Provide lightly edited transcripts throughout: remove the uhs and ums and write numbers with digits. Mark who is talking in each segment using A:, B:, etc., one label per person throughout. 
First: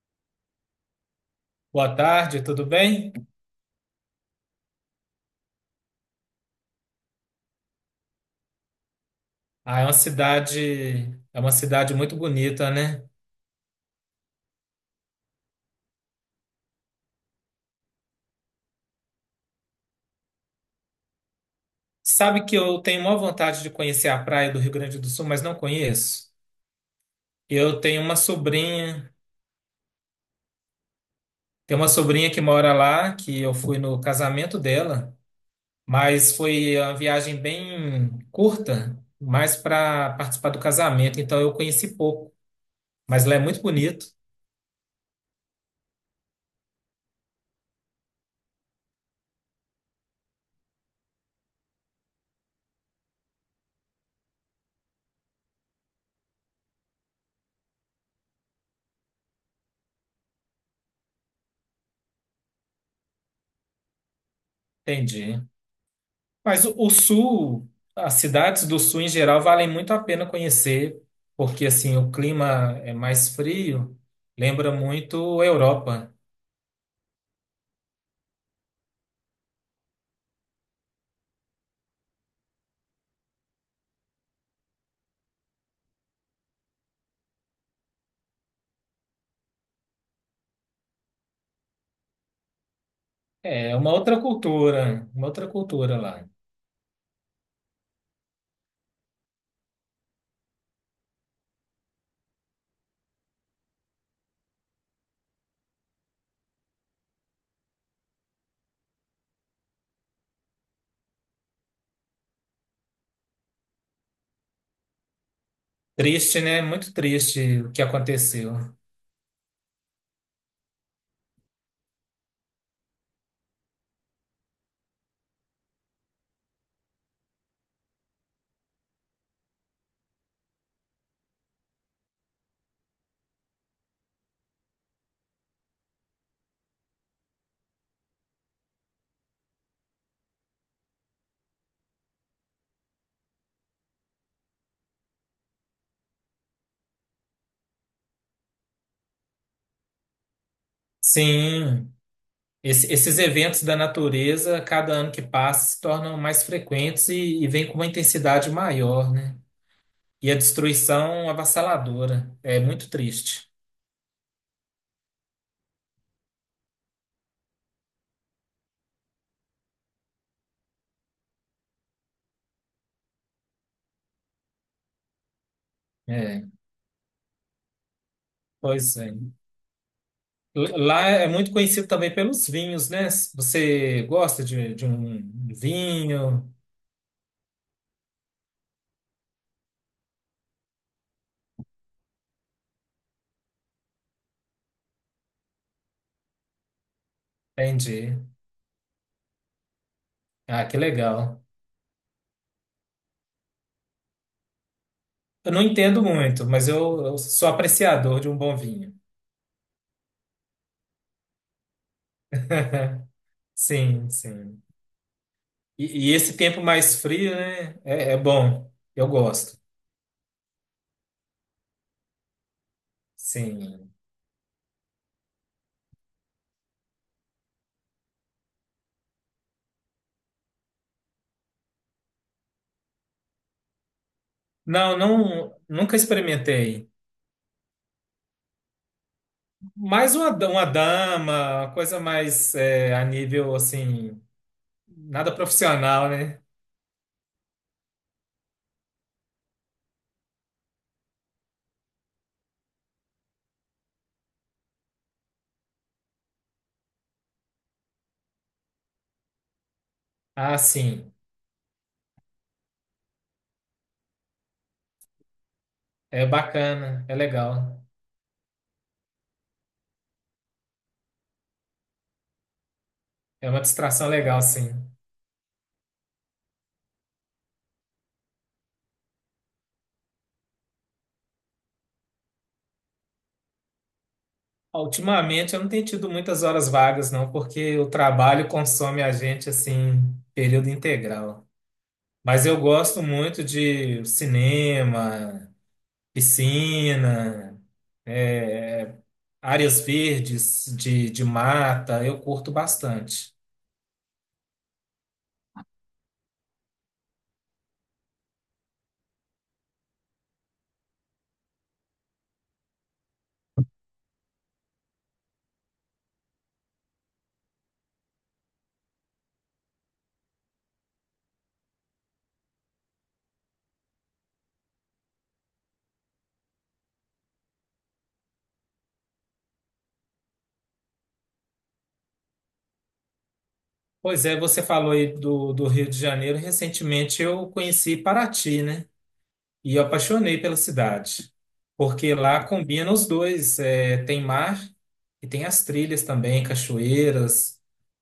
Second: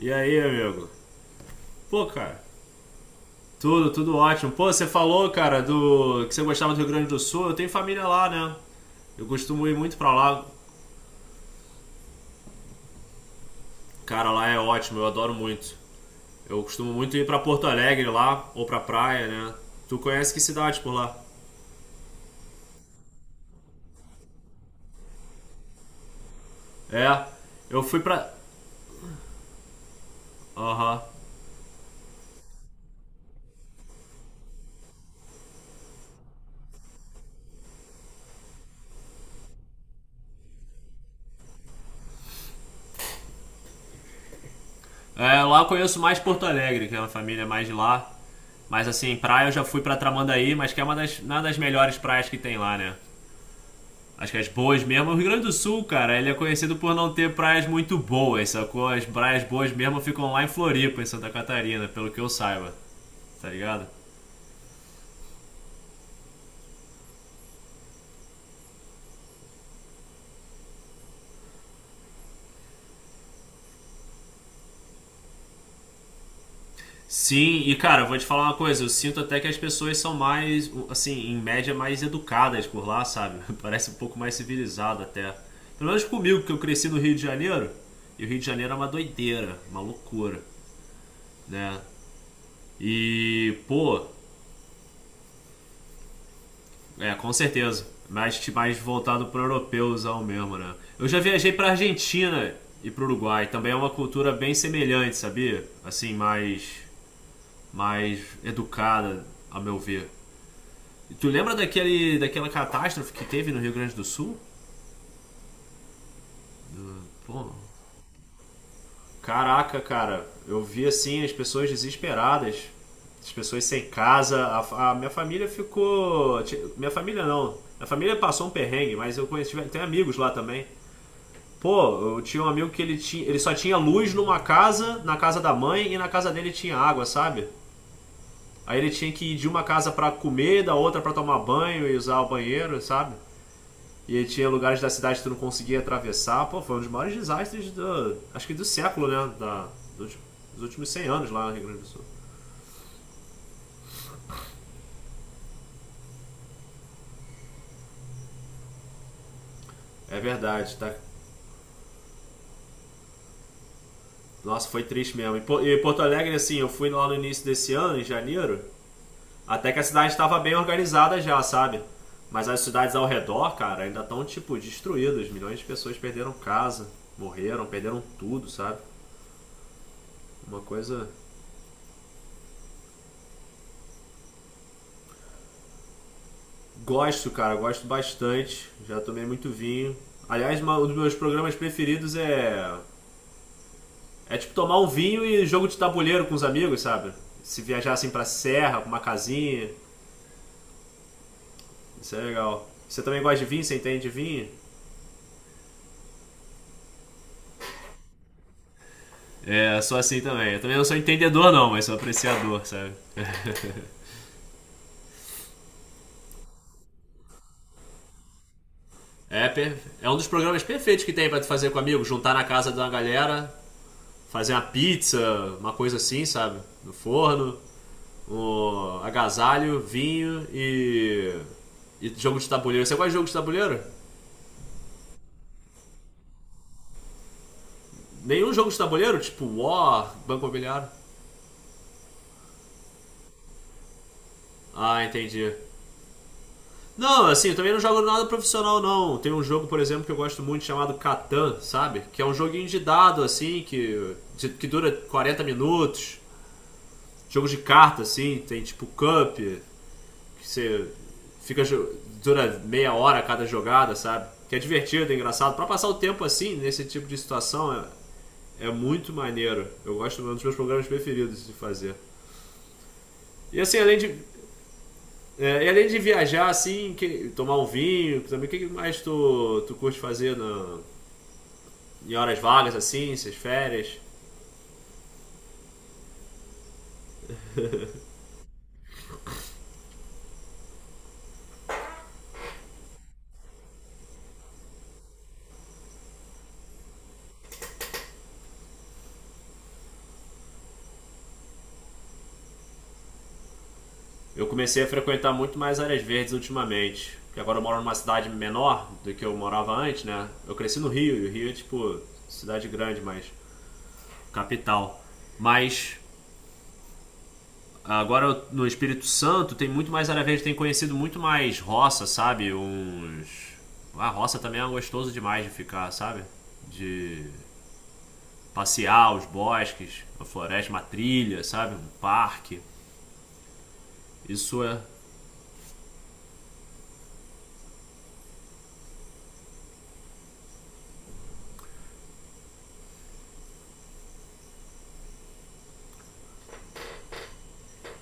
A: E aí, amigo?
B: Boa
A: Pô, cara,
B: tarde, tudo bem?
A: tudo ótimo. Pô, você falou, cara, do que você gostava do Rio Grande do Sul. Eu tenho família lá, né? Eu costumo ir
B: Ah,
A: muito pra lá.
B: é uma cidade muito bonita, né?
A: Cara, lá é ótimo, eu adoro muito. Eu costumo muito ir pra Porto Alegre lá, ou pra praia, né? Tu conhece que cidade por lá?
B: Sabe que eu tenho maior vontade de conhecer a praia do Rio Grande do Sul, mas não conheço.
A: É,
B: Eu
A: eu fui
B: tenho uma
A: pra.
B: sobrinha,
A: Aham.
B: Tenho uma sobrinha que mora lá, que eu fui no casamento dela, mas foi uma viagem bem curta, mais para participar do casamento, então eu conheci pouco, mas lá é muito bonito.
A: É, lá eu conheço mais Porto Alegre, que é uma família mais de lá. Mas assim, praia eu já fui pra Tramandaí, mas que é uma das melhores praias que tem lá, né? Acho que as boas mesmo. O Rio Grande do Sul, cara, ele é conhecido por não ter praias muito boas, sacou? As praias boas mesmo ficam lá em Floripa, em Santa Catarina, pelo que eu saiba. Tá ligado?
B: Entendi. Mas o sul, as cidades do sul em geral valem muito a pena conhecer, porque assim o clima é mais frio, lembra muito a Europa.
A: Sim, e cara, eu vou te falar uma coisa, eu sinto até que as pessoas são mais, assim, em média, mais educadas por lá, sabe? Parece um pouco mais civilizado até. Pelo menos comigo, que eu cresci no Rio de Janeiro, e o Rio de Janeiro é uma doideira, uma loucura, né? E,
B: É uma
A: pô.
B: uma outra cultura lá.
A: É, com certeza. Mais voltado para o europeuzão mesmo, né? Eu já viajei para Argentina e para o Uruguai. Também é uma cultura bem semelhante, sabia? Assim, mais educada, a meu ver. E tu lembra daquela catástrofe que teve no Rio Grande do Sul?
B: Triste, né? Muito
A: Pô,
B: triste o que aconteceu.
A: caraca, cara. Eu vi assim as pessoas desesperadas, as pessoas sem casa. A minha família ficou. Minha família não. Minha família passou um perrengue, mas eu conheci, tem amigos lá também. Pô, eu tinha um amigo que ele só tinha luz numa casa, na casa da mãe, e na casa dele tinha água, sabe? Aí ele tinha que ir de uma casa pra comer, da outra pra tomar banho e usar o banheiro, sabe? E tinha lugares da cidade que tu não conseguia atravessar. Pô, foi um dos maiores desastres do, acho que do século, né? Dos, dos últimos 100 anos lá no Rio Grande do
B: Sim,
A: Sul.
B: esses eventos da natureza, cada ano que passa, se tornam mais frequentes e vêm com uma intensidade maior, né?
A: É
B: E a
A: verdade, tá?
B: destruição avassaladora. É muito triste.
A: Nossa, foi triste mesmo. E Porto Alegre, assim, eu fui lá no início desse ano, em janeiro, até que a cidade estava bem organizada já, sabe? Mas as cidades ao redor, cara, ainda estão, tipo, destruídas. Milhões de pessoas perderam
B: É,
A: casa, morreram, perderam tudo, sabe?
B: pois é.
A: Uma
B: Lá
A: coisa.
B: é muito conhecido também pelos vinhos, né? Você gosta de um vinho?
A: Gosto, cara, gosto bastante. Já tomei muito vinho. Aliás, um dos meus programas preferidos é. É tipo tomar um vinho e jogo de tabuleiro com os amigos, sabe? Se viajar assim
B: Entendi.
A: pra serra, pra uma casinha.
B: Ah, que legal.
A: Isso é legal. Você também gosta de vinho? Você entende de vinho?
B: Eu não entendo muito, mas eu sou apreciador de um bom vinho.
A: É, sou assim também. Eu também não sou entendedor, não, mas sou apreciador, sabe?
B: Sim, sim. E esse tempo mais frio, né? É bom. Eu
A: É,
B: gosto.
A: é um dos programas perfeitos que tem pra tu fazer com amigos, juntar na casa de uma galera,
B: Sim.
A: fazer uma pizza, uma coisa assim, sabe? No forno, um agasalho, vinho e jogo de tabuleiro. Você gosta de jogo de tabuleiro?
B: Não, não, nunca experimentei.
A: Nenhum jogo de tabuleiro? Tipo War, Banco
B: Uma
A: Imobiliário?
B: dama, uma coisa mais é, a nível assim,
A: Ah,
B: nada
A: entendi.
B: profissional, né?
A: Não, assim, eu também não jogo nada profissional, não. Tem um jogo, por exemplo, que eu gosto muito chamado Catan, sabe? Que é um joguinho de dado, assim, que dura 40 minutos. Jogo de carta, assim, tem tipo Cup, que
B: Ah,
A: você
B: sim.
A: fica. Dura meia hora cada jogada, sabe? Que é divertido, é engraçado. Pra passar o tempo
B: É
A: assim, nesse
B: bacana,
A: tipo
B: é
A: de situação,
B: legal.
A: é muito maneiro. Eu gosto, é um dos meus programas preferidos de fazer.
B: É
A: E
B: uma
A: assim, além
B: distração
A: de.
B: legal, sim.
A: É, e além de viajar, assim, tomar um vinho, também, o que que mais tu curte fazer em horas vagas, assim, essas férias?
B: Ah, ultimamente eu não tenho tido muitas horas vagas, não, porque o trabalho consome a gente assim, período integral. Mas eu gosto muito de cinema, piscina, é, áreas verdes de mata, eu curto bastante.
A: Eu comecei a frequentar muito mais áreas verdes ultimamente. Porque agora eu moro numa cidade menor do que eu morava antes, né? Eu cresci no Rio, e o Rio é tipo cidade grande, mas capital. Mas agora no Espírito Santo tem muito mais área verde, tem conhecido muito mais roça, sabe? Uns. A roça também é gostoso demais de ficar, sabe? De passear os bosques, a floresta, uma trilha, sabe? Um parque.
B: Pois é,
A: Isso
B: você
A: é.
B: falou aí do Rio de Janeiro. Recentemente eu conheci Paraty, né? E eu apaixonei pela cidade, porque lá combina os dois, é, tem mar e tem as trilhas também, cachoeiras.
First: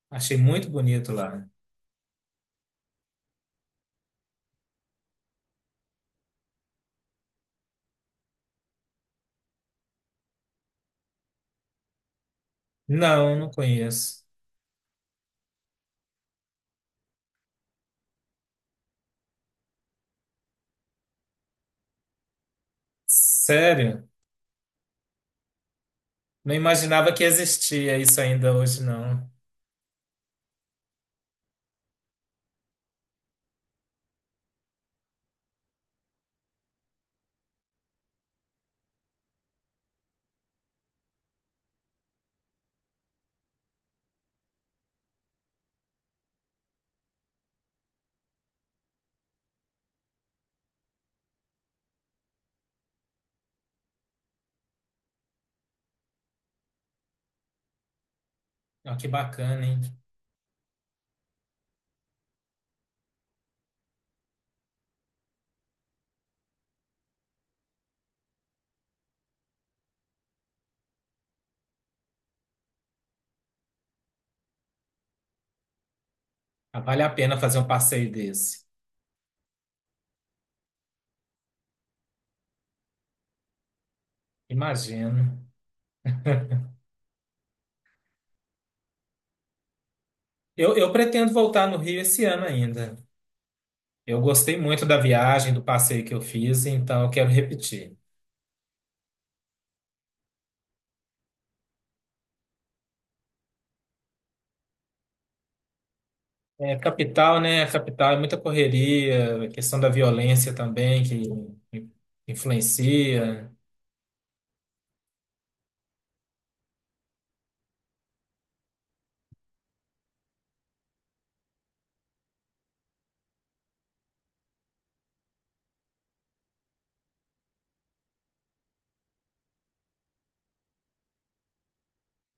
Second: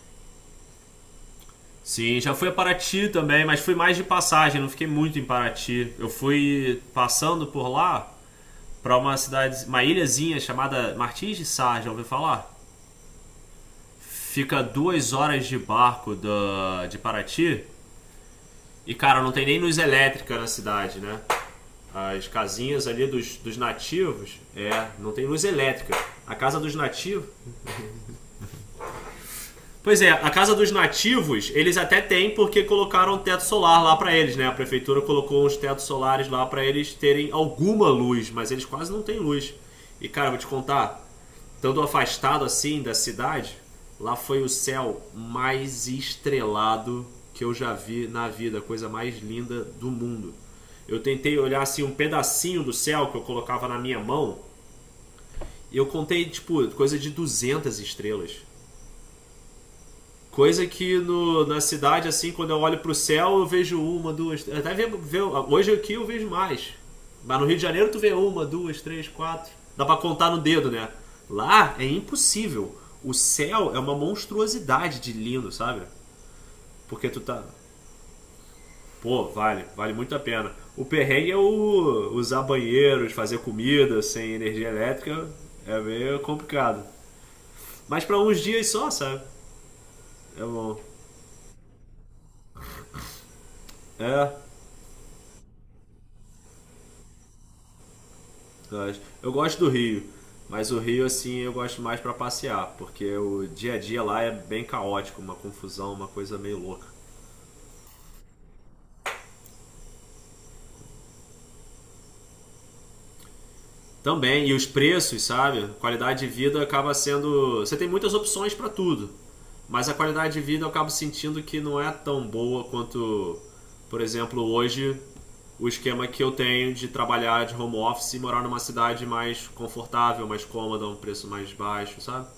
B: Achei muito bonito lá.
A: Sim, já fui a Paraty também, mas fui mais de passagem, não fiquei muito em Paraty. Eu fui passando por lá para uma cidade, uma ilhazinha chamada Martins de Sá, já ouviu falar?
B: Não, não conheço.
A: Fica 2 horas de barco da, de Paraty e, cara, não tem nem luz elétrica na cidade, né? As casinhas ali dos
B: Sério?
A: nativos, é, não tem luz elétrica. A
B: Não
A: casa dos
B: imaginava que
A: nativos.
B: existia isso ainda hoje, não.
A: Pois é, a casa dos nativos, eles até têm porque colocaram um teto solar lá pra eles, né? A prefeitura colocou uns tetos solares lá pra eles terem alguma luz, mas eles quase não têm luz. E cara, vou te contar, estando afastado assim da cidade, lá foi o céu mais estrelado que eu já vi na vida, a coisa mais linda do mundo. Eu tentei olhar assim um pedacinho do céu que eu colocava na minha mão, e eu contei tipo coisa de 200 estrelas.
B: Ó, que bacana, hein?
A: Coisa que no, na cidade, assim, quando eu olho pro céu, eu vejo uma, duas. Até hoje aqui eu vejo mais. Mas no Rio de Janeiro tu vê uma, duas, três, quatro. Dá pra contar no dedo, né? Lá é impossível. O céu é uma monstruosidade de lindo, sabe?
B: Ah, vale
A: Porque
B: a
A: tu
B: pena
A: tá.
B: fazer um passeio desse.
A: Pô, vale muito a pena. O perrengue é o usar banheiros, fazer comida sem energia elétrica.
B: Imagino.
A: É meio complicado. Mas pra uns dias só, sabe? É bom.
B: Eu pretendo voltar no Rio esse ano ainda. Eu
A: É,
B: gostei muito da viagem, do passeio que eu fiz, então eu quero repetir.
A: eu gosto do Rio, mas o Rio, assim, eu gosto mais para passear, porque o dia a dia lá é bem caótico, uma confusão, uma coisa meio
B: É,
A: louca.
B: capital, né? Capital é muita correria, a questão da violência também que in- influencia.
A: Também, e os preços, sabe? Qualidade de vida acaba sendo. Você tem muitas opções para tudo, mas a qualidade de vida eu acabo sentindo que não é tão boa quanto, por exemplo, hoje o esquema que eu tenho de trabalhar de home office e morar numa cidade mais confortável, mais cômoda, um preço mais baixo, sabe?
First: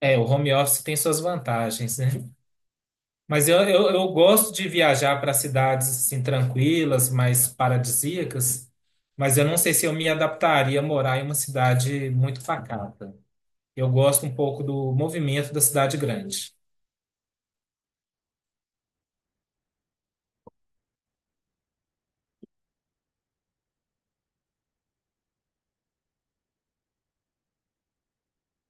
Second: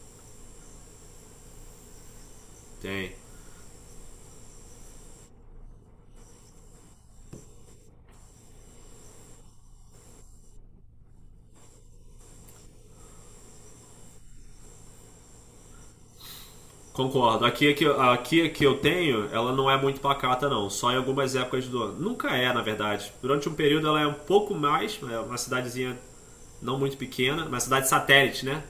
B: É, o home office tem suas vantagens, né?
A: Tem.
B: Mas eu gosto de viajar para cidades assim tranquilas, mais paradisíacas, mas eu não sei se eu me adaptaria a morar em uma cidade muito pacata. Eu gosto um pouco do movimento da cidade grande.
A: Concordo. Aqui é que eu tenho, ela não é muito pacata, não. Só em algumas épocas do ano. Nunca é, na verdade. Durante um período ela é um pouco mais, é uma cidadezinha não muito pequena, uma cidade satélite, né?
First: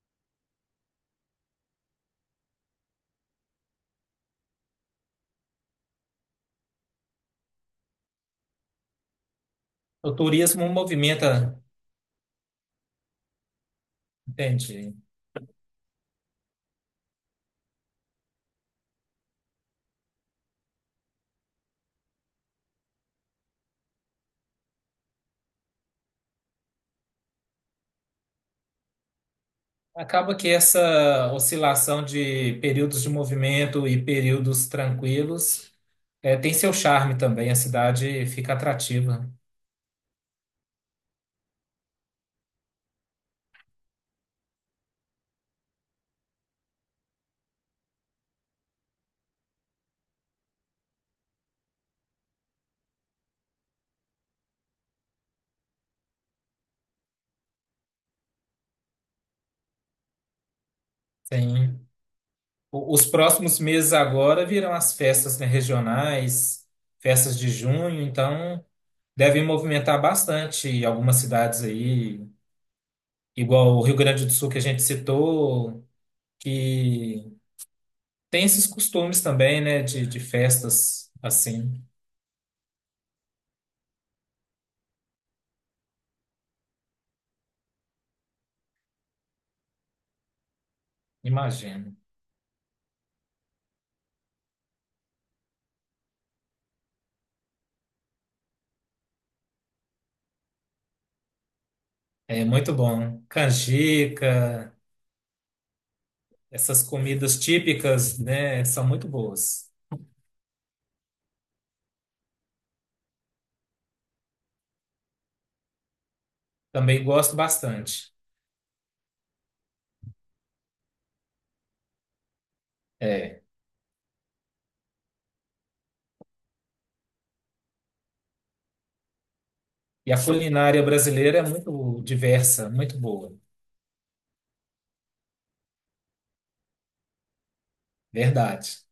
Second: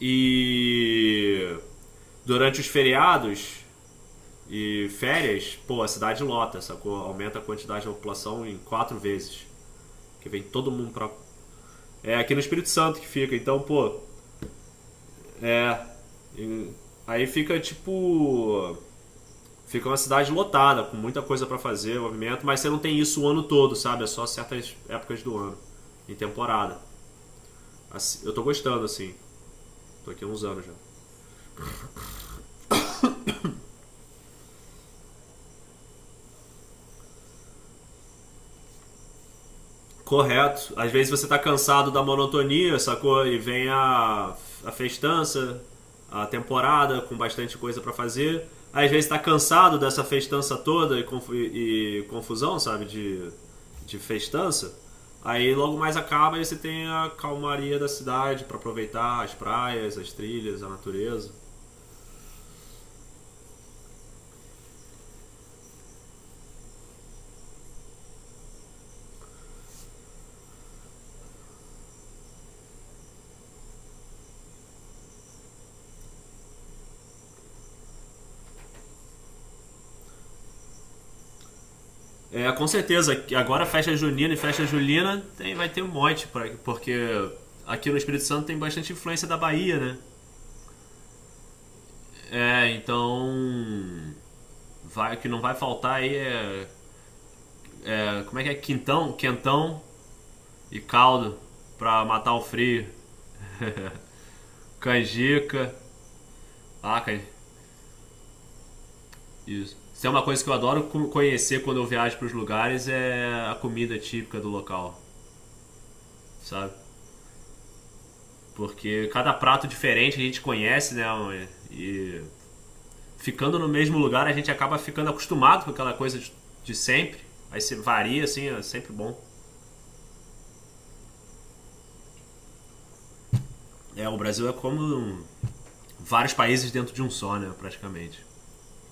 A: E durante os feriados e férias, pô, a cidade lota, sacou? Aumenta a quantidade da população em quatro vezes.
B: O
A: Que vem
B: turismo
A: todo mundo pra.
B: movimenta,
A: É aqui no Espírito Santo que fica, então, pô,
B: entende?
A: é. e- Aí fica tipo. Fica uma cidade lotada, com muita coisa para fazer, movimento, mas você não tem isso o ano todo, sabe? É só certas épocas do ano, em temporada. Assim, eu tô gostando, assim. Tô aqui há
B: Acaba
A: uns
B: que
A: anos já.
B: essa oscilação de períodos de movimento e períodos tranquilos tem seu charme também. A cidade fica atrativa.
A: Correto. Às vezes você tá cansado da monotonia, sacou? E vem a festança, a temporada com bastante coisa pra fazer. Às vezes tá cansado dessa festança toda e confusão, sabe? De festança. Aí logo mais acaba e você tem a calmaria da cidade pra aproveitar as praias, as trilhas, a natureza.
B: Sim. O- Os próximos meses agora virão as festas, né, regionais, festas de junho, então devem movimentar bastante algumas cidades aí, igual o Rio Grande do Sul que a gente citou, que tem esses costumes também, né, de festas assim,
A: É, com certeza, que agora festa junina e festa julina tem, vai ter um monte, pra, porque aqui no Espírito Santo tem bastante influência da Bahia, né?
B: imagino.
A: É, então. Vai, o que não vai faltar aí é. Como é que é? Quentão e caldo pra matar o
B: É muito
A: frio.
B: bom. Canjica,
A: Canjica.
B: essas
A: Ah, can-
B: comidas típicas, né, são muito boas.
A: isso. Isso é uma coisa que eu adoro conhecer quando eu viajo pros lugares é a comida típica do local, sabe?
B: Também gosto bastante.
A: Porque cada prato diferente a gente conhece, né? E
B: É.
A: ficando no mesmo lugar a gente acaba ficando acostumado com aquela coisa de sempre. Aí você varia, assim, é sempre bom.
B: E a culinária brasileira é muito diversa, muito boa.
A: É, o Brasil é como vários países dentro de um só, né? Praticamente.
B: Verdade.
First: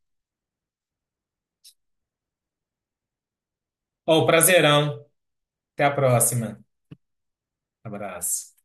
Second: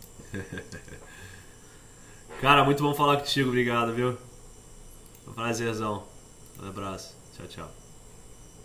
A: Cara, muito bom falar contigo, obrigado, viu?
B: Ó, prazerão.
A: Foi um
B: Até a
A: prazerzão.
B: próxima.
A: Um abraço. Tchau, tchau.
B: Abraço.